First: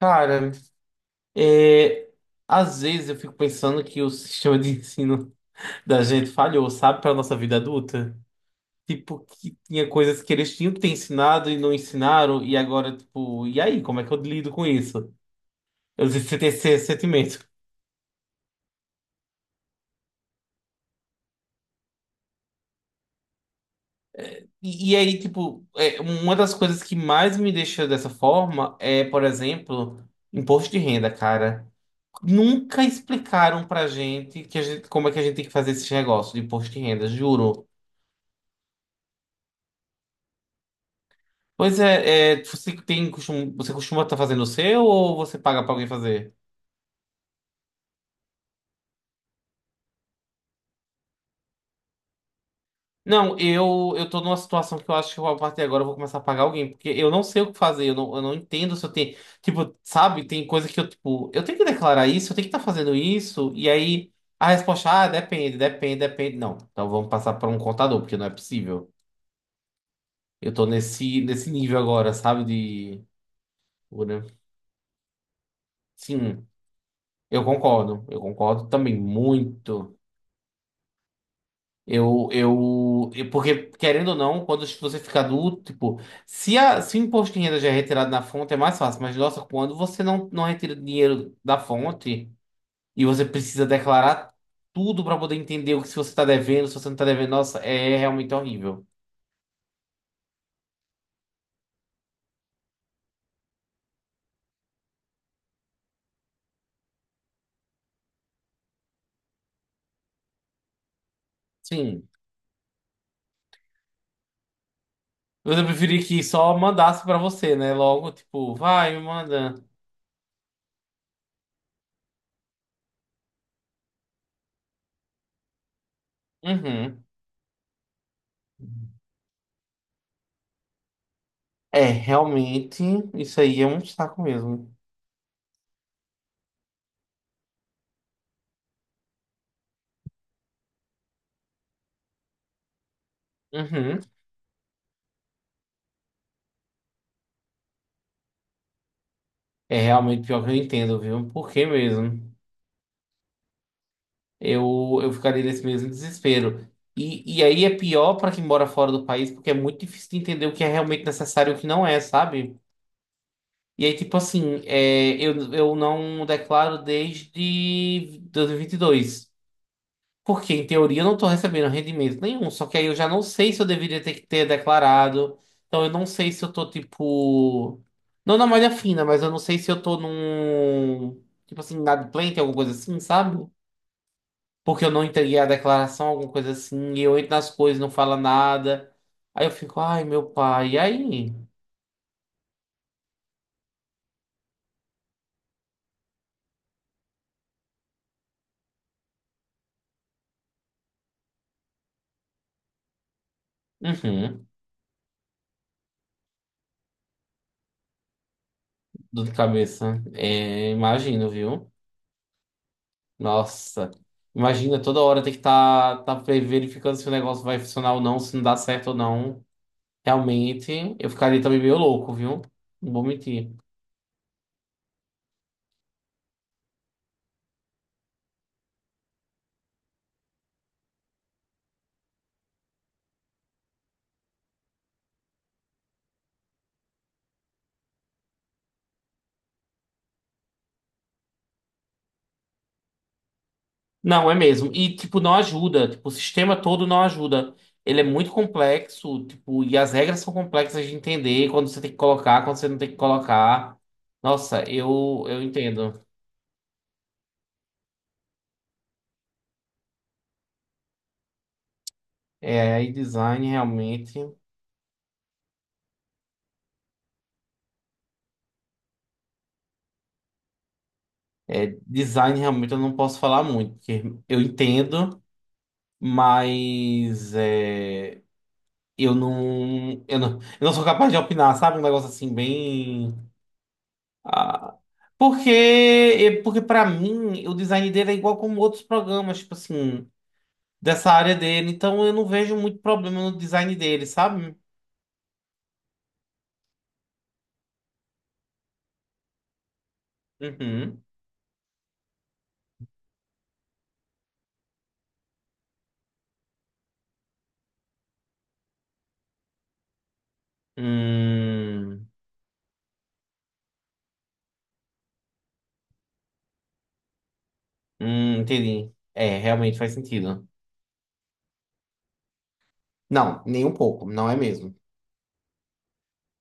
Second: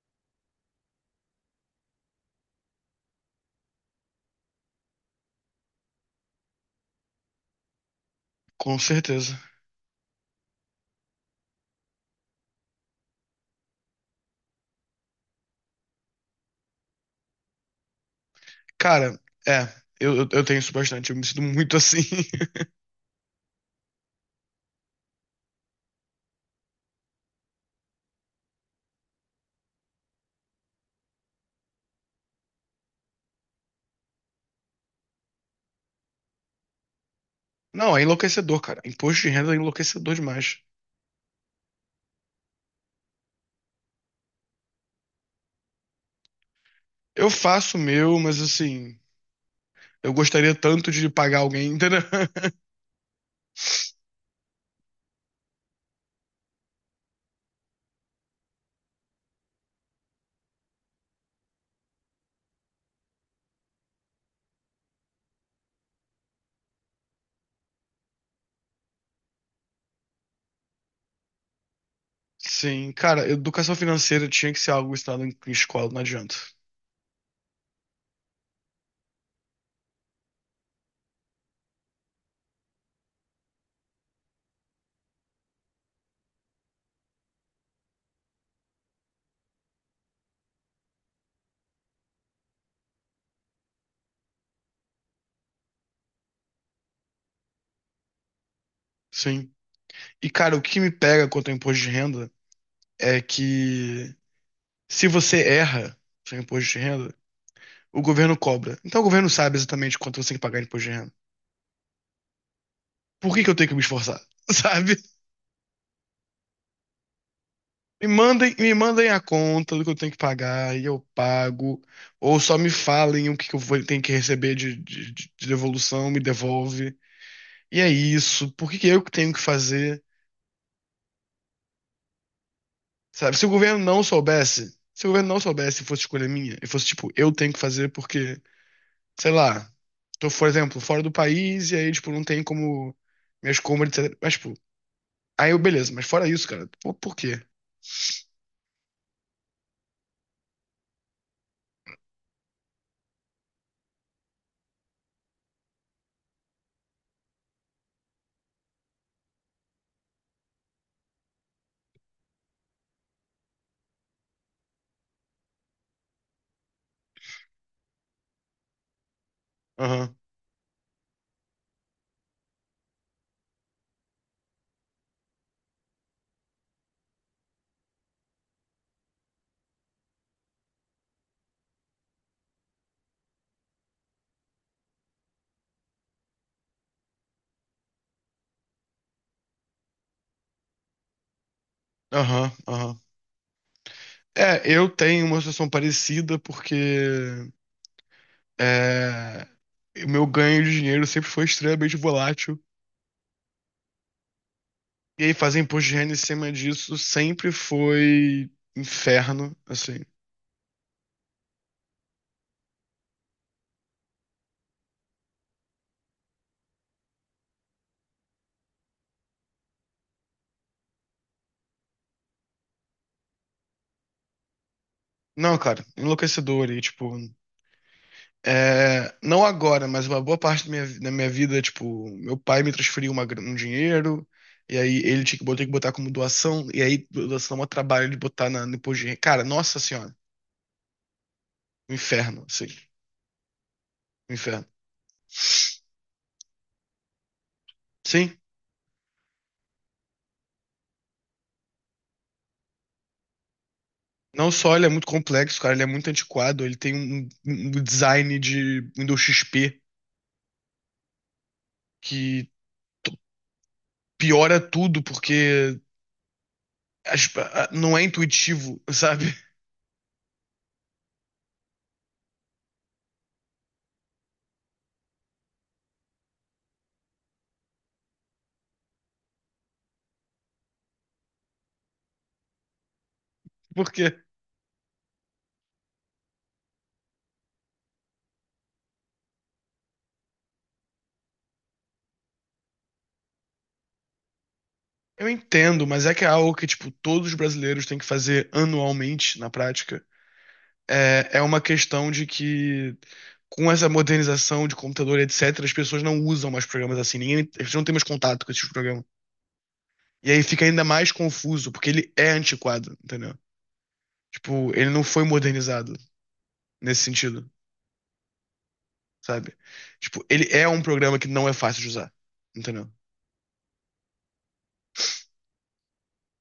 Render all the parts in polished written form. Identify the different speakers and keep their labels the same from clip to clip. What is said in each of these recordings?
Speaker 1: Cara, é, às vezes eu fico pensando que o sistema de ensino da gente falhou, sabe, para nossa vida adulta.
Speaker 2: Com
Speaker 1: Tipo,
Speaker 2: certeza.
Speaker 1: que tinha coisas que eles tinham que ter ensinado e não ensinaram, e agora, tipo, e aí, como é que eu lido com isso? Eu sempre tenho esse sentimento.
Speaker 2: Cara, é, eu tenho isso bastante, eu me sinto muito assim.
Speaker 1: E aí, tipo, uma das coisas que mais me deixa dessa forma é, por exemplo, imposto de renda, cara. Nunca explicaram pra gente, que a gente como é que a gente tem que fazer esse negócio de imposto de renda, juro.
Speaker 2: Não, é enlouquecedor, cara. Imposto de renda é enlouquecedor demais.
Speaker 1: Pois é, você costuma estar fazendo o seu ou você paga pra alguém fazer?
Speaker 2: Eu faço o meu, mas assim, eu gostaria tanto de pagar alguém, entendeu?
Speaker 1: Não, eu tô numa situação que eu acho que eu, a partir de agora eu vou começar a pagar alguém, porque eu não sei o que fazer, eu não entendo se eu tenho, tipo, sabe, tem coisa que eu, tipo, eu tenho que declarar isso, eu tenho que estar fazendo isso, e aí a resposta, ah, depende, depende, depende. Não, então vamos passar para um contador, porque não é possível. Eu tô nesse nível agora, sabe,
Speaker 2: Sim, cara, educação
Speaker 1: né?
Speaker 2: financeira tinha que ser algo ensinado em escola, não adianta.
Speaker 1: Sim, eu concordo também muito. Porque, querendo ou não, quando você fica adulto, tipo, se o imposto de renda já é retirado na fonte, é mais fácil. Mas, nossa, quando você não retira dinheiro da fonte e você precisa declarar tudo para poder entender o que se você está devendo, se você não está devendo, nossa, é realmente horrível.
Speaker 2: Sim. E, cara, o que me pega quanto ao imposto de renda é que, se você erra seu imposto de renda, o governo cobra. Então o governo sabe exatamente quanto você tem que pagar de imposto de renda.
Speaker 1: Sim.
Speaker 2: Por que que eu tenho que me esforçar? Sabe?
Speaker 1: Eu preferia que só mandasse para você, né? Logo, tipo,
Speaker 2: Me
Speaker 1: vai, me
Speaker 2: mandem a
Speaker 1: manda.
Speaker 2: conta do que eu tenho que pagar e eu pago. Ou só me falem o que que eu tenho que receber de devolução, me devolve.
Speaker 1: Uhum.
Speaker 2: E é isso. Por que que eu que tenho que fazer?
Speaker 1: É, realmente,
Speaker 2: Sabe?
Speaker 1: isso
Speaker 2: Se o
Speaker 1: aí é
Speaker 2: governo
Speaker 1: um
Speaker 2: não
Speaker 1: saco mesmo.
Speaker 2: soubesse, se o governo não soubesse e fosse escolha minha, e fosse, tipo, eu tenho que fazer porque, sei lá, tô, por exemplo, fora do país e aí, tipo, não tem como minhas compras,
Speaker 1: Uhum.
Speaker 2: etc. Mas, tipo, aí eu, beleza, mas fora isso, cara, por quê?
Speaker 1: É realmente pior que eu entendo, viu? Por que mesmo? Eu ficaria nesse mesmo desespero. E aí é pior para quem mora fora do país, porque é muito difícil de entender o que é realmente necessário e o que não é, sabe? E aí, tipo assim, é, eu não declaro desde 2022.
Speaker 2: Aham,
Speaker 1: Porque, em teoria, eu não estou recebendo rendimento nenhum. Só que aí eu já não sei se eu deveria ter que ter declarado. Então, eu não sei se eu tô, tipo. Não na malha fina, mas eu não sei se eu tô num. Tipo assim, inadimplente, alguma coisa assim, sabe? Porque eu não entreguei a declaração, alguma coisa assim, e eu entro nas coisas, não fala nada. Aí eu fico, ai, meu pai, e aí?
Speaker 2: aham, aham. É, eu tenho uma situação parecida porque, É, o meu ganho de dinheiro sempre foi extremamente volátil.
Speaker 1: Uhum,
Speaker 2: E aí fazer imposto de renda em cima disso sempre foi
Speaker 1: dor de
Speaker 2: inferno, assim.
Speaker 1: cabeça. É, imagino, viu? Nossa, imagina toda hora ter que estar tá verificando se o negócio vai funcionar ou não, se não dá certo ou não. Realmente, eu ficaria também meio louco, viu? Não vou mentir.
Speaker 2: Não, cara, enlouquecedor. E, tipo, não agora, mas uma boa parte da minha vida, tipo, meu pai me transferiu um dinheiro, e aí ele tinha que botar como doação, e aí doação é um trabalho de botar na, no imposto de renda. Cara, nossa senhora, um inferno, assim,
Speaker 1: Não,
Speaker 2: um
Speaker 1: é
Speaker 2: inferno.
Speaker 1: mesmo. E, tipo, não ajuda. Tipo, o sistema todo não ajuda. Ele é muito
Speaker 2: Sim.
Speaker 1: complexo, tipo, e as regras são complexas de entender quando você tem que colocar, quando você não tem que colocar.
Speaker 2: Não
Speaker 1: Nossa,
Speaker 2: só ele é muito
Speaker 1: eu
Speaker 2: complexo, cara, ele é
Speaker 1: entendo.
Speaker 2: muito antiquado, ele tem um design de Windows XP que
Speaker 1: É, e
Speaker 2: t-
Speaker 1: design realmente.
Speaker 2: piora tudo porque não é intuitivo, sabe?
Speaker 1: É, design realmente eu não posso falar muito, porque eu entendo, mas eu não sou capaz de opinar, sabe? Um negócio assim, bem.
Speaker 2: Porque
Speaker 1: Ah, porque para mim, o design dele é igual como outros programas, tipo assim, dessa área dele. Então eu não vejo muito problema no design dele, sabe?
Speaker 2: eu entendo, mas é que é algo que, tipo, todos os brasileiros têm que fazer anualmente na prática.
Speaker 1: Uhum.
Speaker 2: É uma questão de que, com essa modernização de computador, etc., as pessoas não usam mais programas assim, ninguém, as pessoas não têm mais contato com esses programas. E aí fica ainda mais confuso, porque
Speaker 1: Hum,
Speaker 2: ele é antiquado, entendeu? Tipo, ele não foi modernizado nesse sentido,
Speaker 1: entendi. É,
Speaker 2: sabe?
Speaker 1: realmente faz
Speaker 2: Tipo, ele
Speaker 1: sentido.
Speaker 2: é um programa que não é fácil de usar, entendeu?
Speaker 1: Não, nem um pouco, não é mesmo.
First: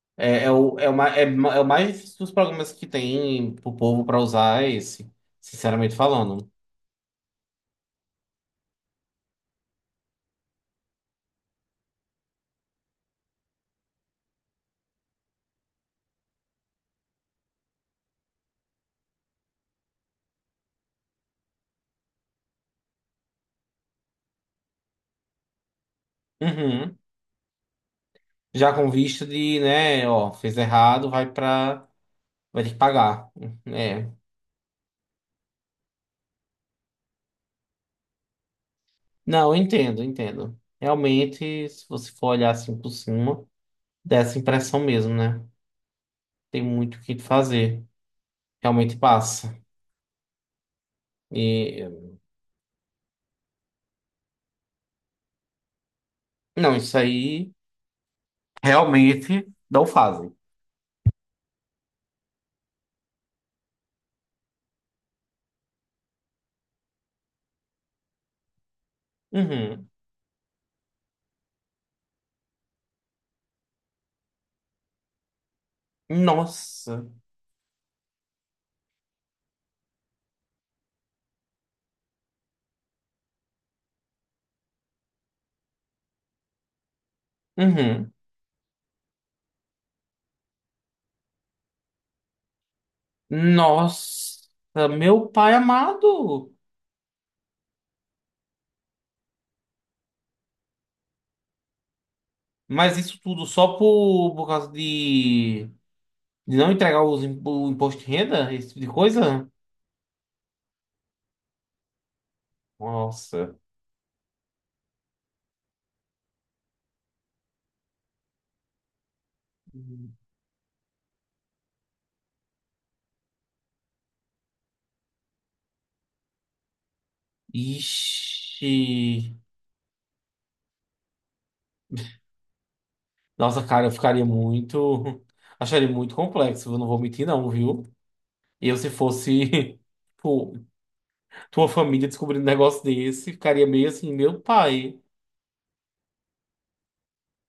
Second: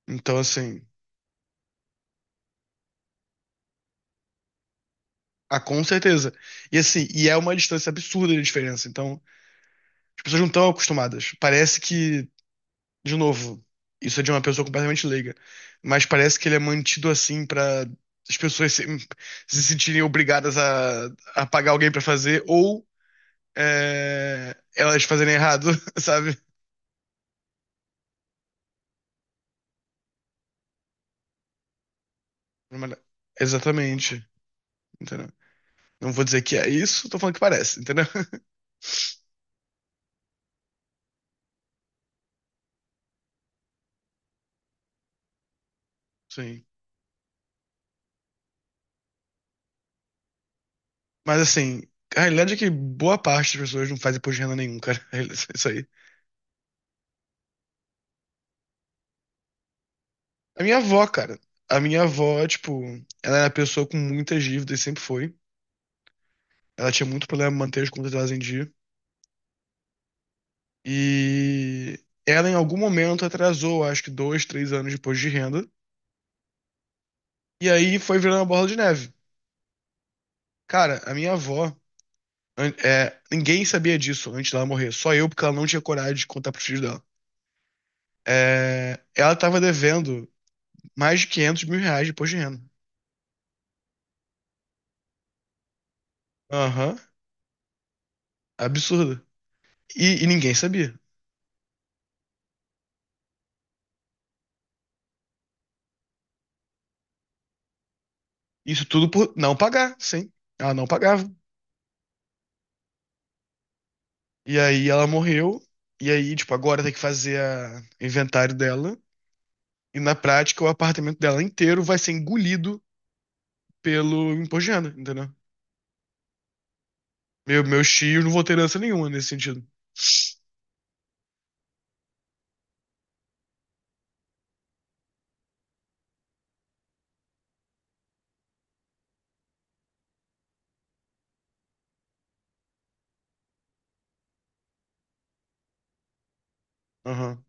Speaker 2: Então,
Speaker 1: É, é, o,
Speaker 2: assim,
Speaker 1: é, o, ma- é, ma- É o mais difícil dos programas que tem pro povo para usar é esse,
Speaker 2: ah, com
Speaker 1: sinceramente
Speaker 2: certeza.
Speaker 1: falando.
Speaker 2: E assim, e é uma distância absurda de diferença. Então, as pessoas não estão acostumadas. Parece que, de novo, isso é de uma pessoa completamente leiga, mas parece que ele é mantido assim pra as pessoas se sentirem obrigadas a pagar alguém pra fazer ou, elas fazerem errado, sabe?
Speaker 1: Uhum. Já com vista de, né, ó, fez errado, vai pra. Vai ter que pagar. É.
Speaker 2: Exatamente, entendeu? Não vou dizer que é isso, tô falando que parece, entendeu?
Speaker 1: Não, eu entendo, eu entendo. Realmente, se você for olhar assim por cima, dá essa impressão mesmo, né? Tem
Speaker 2: Sim.
Speaker 1: muito o que fazer. Realmente passa.
Speaker 2: Mas assim,
Speaker 1: E
Speaker 2: a realidade é que boa parte das pessoas não faz imposto de renda nenhum, cara. É. Isso aí.
Speaker 1: não, isso aí realmente não fazem.
Speaker 2: A minha avó, cara. A minha avó, tipo, ela era uma pessoa com muitas dívidas, sempre foi. Ela tinha muito problema em manter as contas delas em dia.
Speaker 1: Uhum.
Speaker 2: E ela, em algum momento, atrasou, acho que dois, três anos de imposto de renda.
Speaker 1: Nossa.
Speaker 2: E aí foi virando uma bola de neve. Cara, a minha avó, ninguém sabia disso antes dela morrer. Só eu, porque ela não tinha coragem de contar pros filhos dela.
Speaker 1: Uhum.
Speaker 2: É, ela tava devendo mais de 500 mil reais de imposto de renda.
Speaker 1: Nossa, meu pai amado.
Speaker 2: Aham, absurdo. E ninguém sabia.
Speaker 1: Mas isso tudo só por causa de não entregar o imposto de renda, esse tipo
Speaker 2: Isso
Speaker 1: de
Speaker 2: tudo por
Speaker 1: coisa?
Speaker 2: não pagar, sim. Ela não pagava.
Speaker 1: Nossa.
Speaker 2: E aí ela morreu. E aí, tipo, agora tem que fazer a inventário dela. E, na prática, o apartamento dela inteiro vai ser engolido pelo imposto de renda, entendeu? Meus tios não vão ter herança
Speaker 1: Ixi.
Speaker 2: nenhuma nesse sentido.
Speaker 1: Nossa, cara, eu ficaria muito. Acharia muito complexo, eu não vou mentir, não, viu? Eu, se fosse pô, tua família descobrindo um negócio desse, ficaria meio assim, meu pai.
Speaker 2: Aham.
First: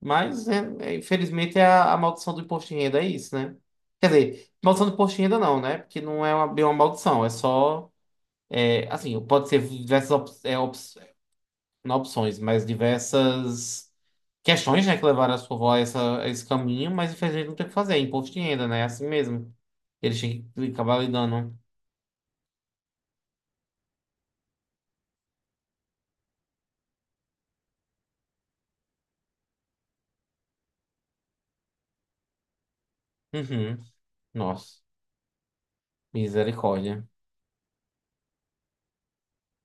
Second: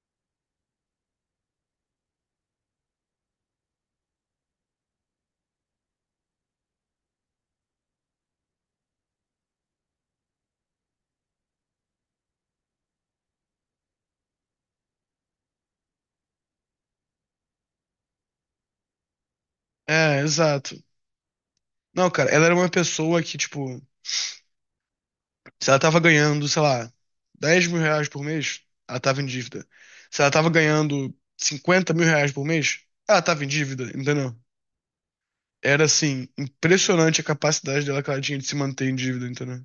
Speaker 1: Mas, infelizmente, é a maldição do imposto de renda é isso, né? Quer dizer, maldição do imposto de renda não, né? Porque não é uma, bem uma maldição, é só. É, assim, pode ser diversas opções não opções, mas diversas questões, né, que levaram a sua avó a esse caminho, mas infelizmente não tem o que fazer, é imposto de renda, né? É assim mesmo.
Speaker 2: É,
Speaker 1: Eles têm que
Speaker 2: exato.
Speaker 1: acabar lidando.
Speaker 2: Não, cara, ela era uma pessoa que, tipo, se ela tava ganhando, sei lá, 10 mil reais por mês, ela tava em dívida. Se ela tava ganhando 50 mil reais por mês, ela tava em
Speaker 1: Uhum.
Speaker 2: dívida, entendeu?
Speaker 1: Nossa,
Speaker 2: Era, assim,
Speaker 1: misericórdia.
Speaker 2: impressionante a capacidade dela que ela tinha de se manter em dívida, entendeu?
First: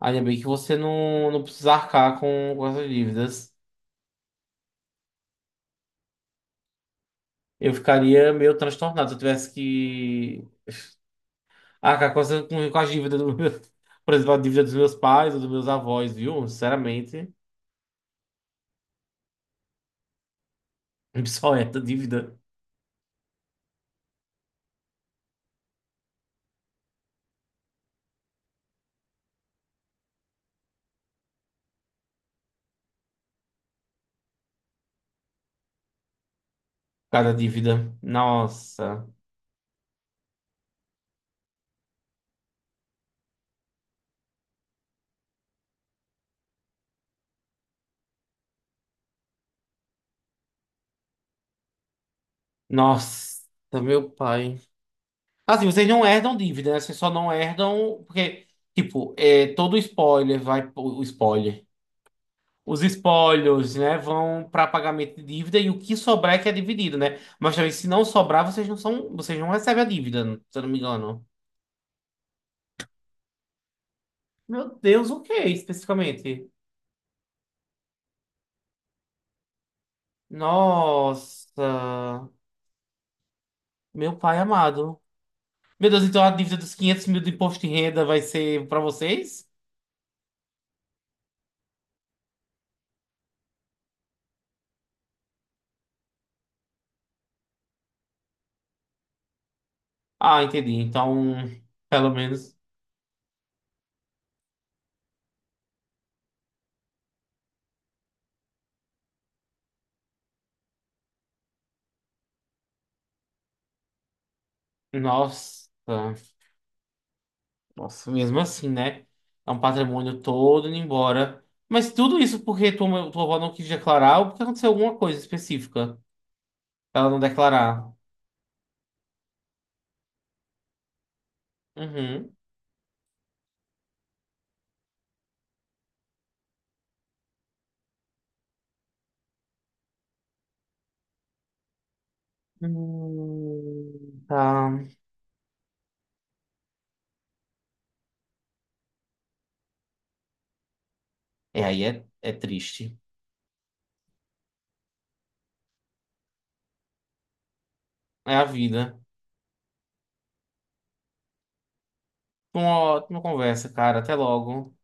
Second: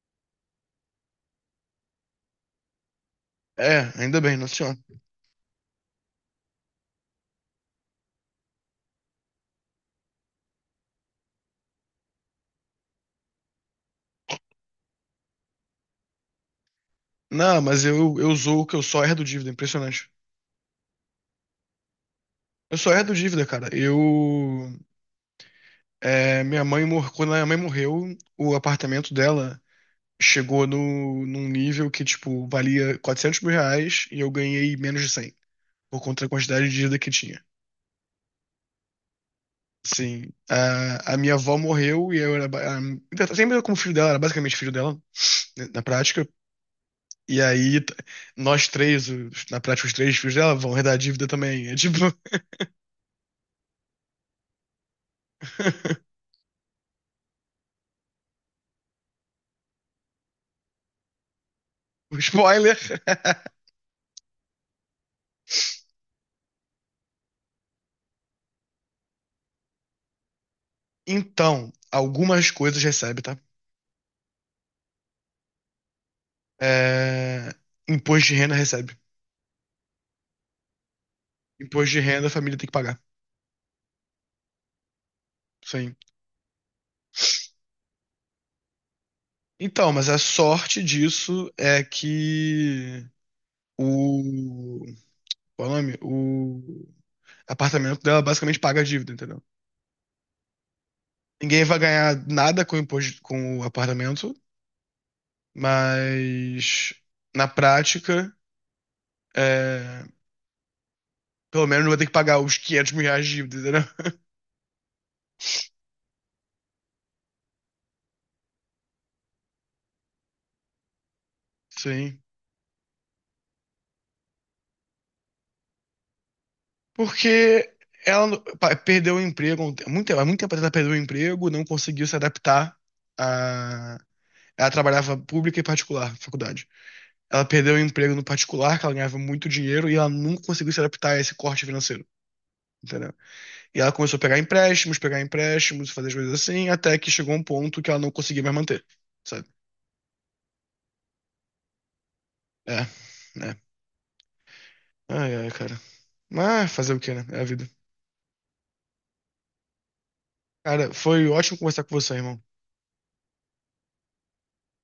Speaker 1: Ainda bem que você não precisa arcar com essas dívidas.
Speaker 2: É, ainda bem, nossa senhora.
Speaker 1: Eu ficaria meio transtornado se eu tivesse que arcar com as dívidas do meu, por exemplo, a dívida dos meus pais ou dos meus avós, viu? Sinceramente,
Speaker 2: Não, mas eu sou o que eu só herdo dívida, é impressionante.
Speaker 1: só essa dívida.
Speaker 2: Eu só herdo dívida, cara. Minha mãe, quando a minha mãe morreu, o apartamento dela chegou no, num nível que, tipo, valia 400 mil reais e eu ganhei menos de 100 por conta da quantidade de dívida que
Speaker 1: Cada
Speaker 2: tinha.
Speaker 1: dívida. Nossa.
Speaker 2: Sim, a minha avó morreu e eu era. Ba- A, sempre eu, como filho dela, era basicamente filho dela, né, na prática. E aí, nós três, na prática, os três filhos dela vão herdar a dívida também. É, tipo.
Speaker 1: Nossa, meu pai. Assim, vocês não herdam dívida, né? Vocês só não herdam. Porque, tipo, é, todo spoiler vai. O spoiler.
Speaker 2: O Spoiler!
Speaker 1: Os spoilers, né? Vão para pagamento de dívida e o que sobrar é que é dividido, né? Mas também, se não sobrar, vocês não são. Vocês não recebem a dívida, se eu não me engano.
Speaker 2: Então, algumas coisas recebe, tá?
Speaker 1: Meu Deus, o que especificamente?
Speaker 2: É, imposto de renda recebe. Imposto de renda a
Speaker 1: Nossa,
Speaker 2: família tem que pagar.
Speaker 1: meu pai amado. Meu
Speaker 2: Sim.
Speaker 1: Deus, então a dívida dos 500 mil do imposto de renda vai ser para vocês?
Speaker 2: Então, mas a sorte disso é que o, qual é o nome? O apartamento dela basicamente paga a dívida, entendeu?
Speaker 1: Ah, entendi. Então,
Speaker 2: Ninguém vai
Speaker 1: pelo
Speaker 2: ganhar
Speaker 1: menos.
Speaker 2: nada com o imposto, com o apartamento, mas, na prática, é, pelo menos não vai ter que pagar os 500 mil reais de dívida, entendeu?
Speaker 1: Nossa, nossa, mesmo assim, né? É um patrimônio todo indo embora. Mas
Speaker 2: Sim.
Speaker 1: tudo isso porque tua avó não quis declarar ou porque aconteceu alguma coisa específica pra ela não
Speaker 2: Porque
Speaker 1: declarar.
Speaker 2: ela perdeu o emprego, muito tempo, há muito tempo atrás ela perdeu o emprego, não conseguiu se
Speaker 1: Uhum.
Speaker 2: adaptar a... Ela trabalhava pública e particular, faculdade. Ela perdeu o emprego no particular, que ela ganhava muito dinheiro, e ela nunca conseguiu se adaptar a esse corte financeiro, entendeu? E ela começou a
Speaker 1: Tá.
Speaker 2: pegar empréstimos, fazer as coisas assim, até que chegou um ponto que ela não conseguia mais manter, sabe?
Speaker 1: É, aí é
Speaker 2: É,
Speaker 1: triste.
Speaker 2: é. Ai, ai, cara. Mas fazer o quê, né? É a vida.
Speaker 1: É a vida.
Speaker 2: Cara, foi ótimo conversar com você, irmão.
Speaker 1: Uma ótima conversa, cara. Até logo.